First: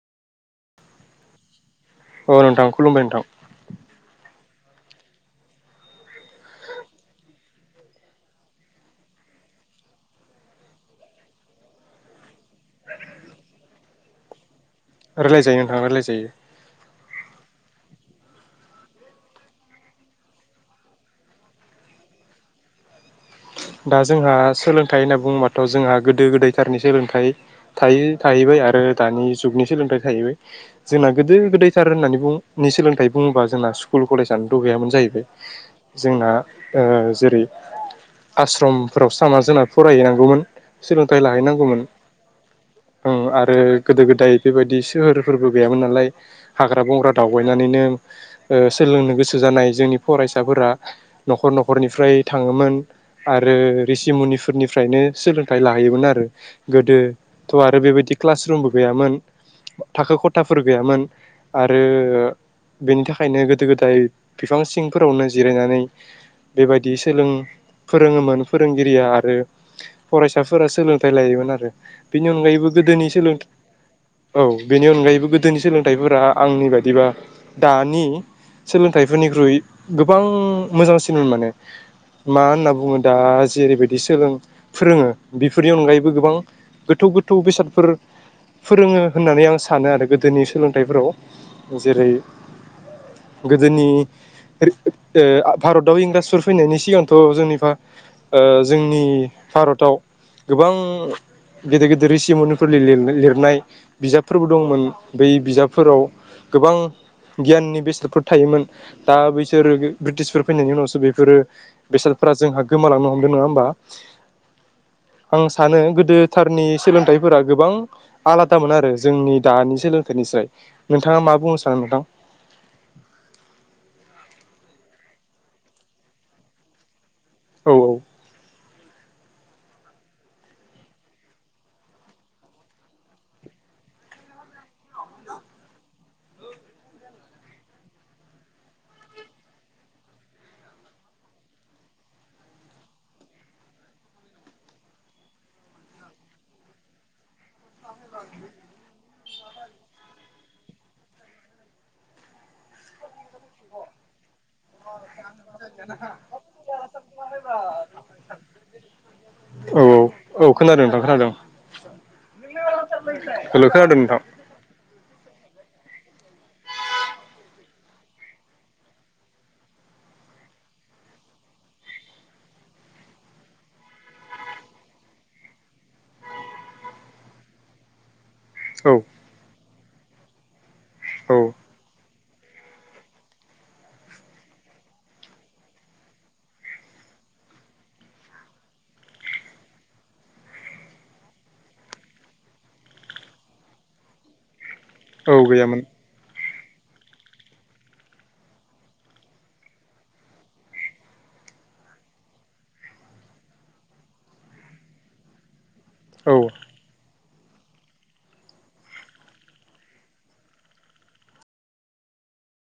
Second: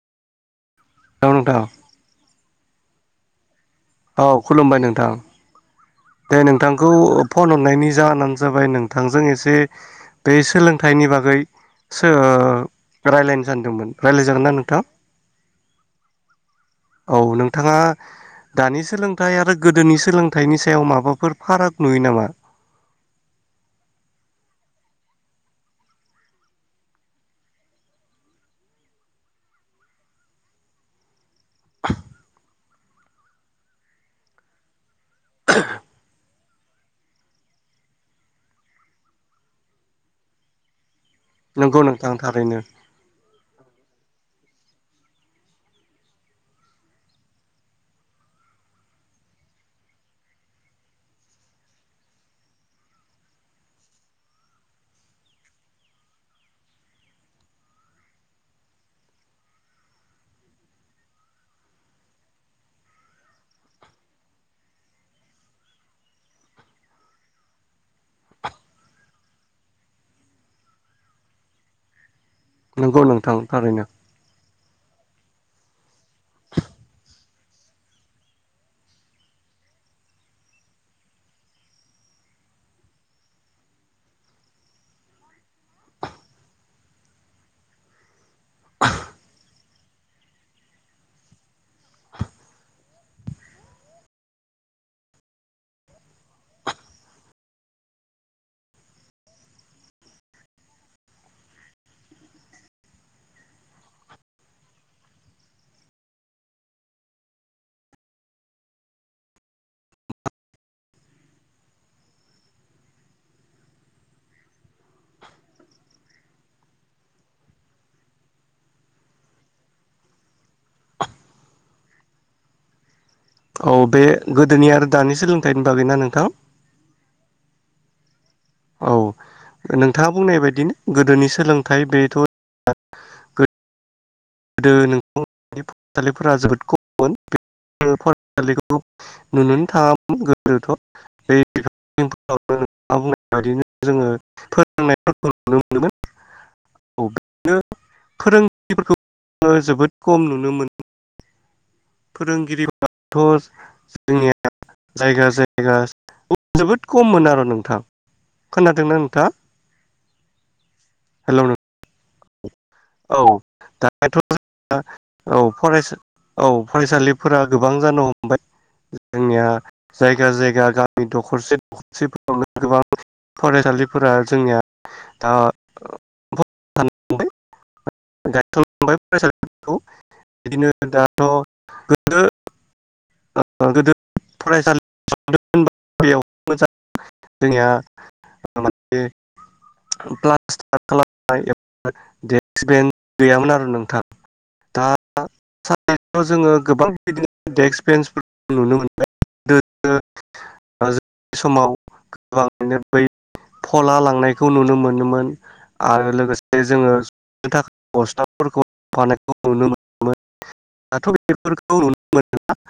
दावन दाव [unintelligible] औ नोंथां खुलुमबाय नोंथां। औ खुलुमबाय नोंथां। दे नोंथांखौ फन हरनायनि जाहोनानो जाबाय नोंथांजों एसे बे सोलोंथाइनि नि बागैसो रायज्लायनो सानदोंमोन रायज्लाय जागोनना नोंथां? रायलायजायो नोंथां रायलायजायो औ । नोंथाङा दानि सोलोंथाइ आरो गोदोनि सोलोंथाइनि सायाव। सायाव माबाफोर फाराग नुयो नामा? दा जोंहा सोलोंथाइ होनना बुङोबाथ' जोंहा गोदो गोदायथारनि सोलोंथाइ थायो थाहैबाय आरो दानि जुगनि सोलोंथाइ थाहैबाय, जोंना गोदो गोदैथार होननानै बुं नि सोलोंथाइ बुङोबा जोंना स्कुल कलेजानोथ' गैयामोन जाहैबाय। जोंना ओ जेरै आस्रमफोरावसो थांना जोंना फरायहैनांगौमोन। सोलोंथाइ नंगौ लाहैनांगौमोन नोंथां थारैनो ओं आरो ओ गोदो गोदाय बेबायदि सोहोरफोरबो गैयामोन नालाय हाग्रा बंग्रा दावबायनानैनो। ओ सोलोंनो गोसो जानाय जोंनि फरायसाफोरा न'खर न'खरनिफ्राय थाङोमोन। आरो रिसिमुनिफोरनिफ्रायनो सोलोंथाइ लाहैयोमोन आरो, गोदोथ' आरो बेबायदि क्लास रुमबो गैयामोन, थाखो खथाफोर गैयामोन, आरो बेनि थाखायनो गोदो गोदाय बिफां सिंफोरावनो जिरायनानै बेबायदि सोलों फोरोङोमोन फोरोंगिरिया आरो फरायसाफोरा सोलोंथाइ लायोमोन आरो। बेनि अनगायैबो नंगौ गोदोनि सोलों नोंथां थारैनो औ बेनि अनगायैबो गोदोनि सोलोंथाइफोरा आंनि बायदिबा दानि सोलोंथाइफोरनिख्रुइ गोबां मोजांसिनमोन माने मा होनना बुङो दा जेरैबायदि सोलों फोरोङो बेफोरनि अनगायैबो गोबां गोथौ गोथौ बेसादफोर फोरोङो होननानै आं सानो आरो गोदोनि सोलोंथाइफोराव जेरै- गोदोनि ओ भारताव इंराजफोर फैनायनि सिगांथ' जोंनिबा ओ जोंनि भारताव गोबां गेदेर गेदेर रिसिमनिफोरनि लिर-लिरनाय बिजाबफोरबो दंमोन बै बिजाबफोराव गोबां गियाननि बेसादफोर थायोमोन दा बैसोर गो ब्रिटिसफोर फैनायनि उनावसो बेफोरो बेसादफोरा जोंहा गोमालांनो हमदों नङा होमबा आं सानो गोदोथारनि सोलोंथाइफोरा गोबां आलादामोन आरो जोंनि दानि सोलोंथाइनि स्राय नोंथाङा मा बुंनो सानो नोंथां औ बे गोदोनि आरो दानि सोलोंथाइनि बागैना नोंथां औ औ औ नोंथाङा बुंनाय बायदिनो गोदोनि सोलोंथाइ बेथ' गो दो [unintelligible] जोबोद खममोन [unintelligible] नुनोनो थाङामोन गोदोथ' [unintelligible] [unintelligible] औ [unintelligible] जोबोद खम नुनो मोनो फोरोंगिरिबोथ' जोंनिया जायगा जाय गास जोबोद खममोन आरो नोंथां खोनादोंना नोंथाङा? औ औ खोनादों नोंथां खोनादों हेलौ नों औ हलौ खोनादों दाथ' नोंथां। जोंना औ फरायसा औ फरायसालिफोरा गोबां जानो हमबाय जोंनिया जायगा जायगा गामि द'खरसे द'खरसेफोरावनो गोबां फरायसालिफोरा जोंनिया दा औ [unintelligible] [unintelligible] खौ बिदिनो [unintelligible] औ [unintelligible] बेयाव [unintelligible] [unintelligible] [unintelligible] गैयामोन आरो नोंथां दा औ गैयामोन [unintelligible] गोबां बिदिनो [unintelligible] ओ जों समाव गोबाङैनो बै फला लांनायखौ नुनो मोनोमोन आरो औ लोगोसे जोङो [unintelligible] बस्थाफोरखौ होफानायखौ नुनो मोनोमोन दाथ' [unintelligible]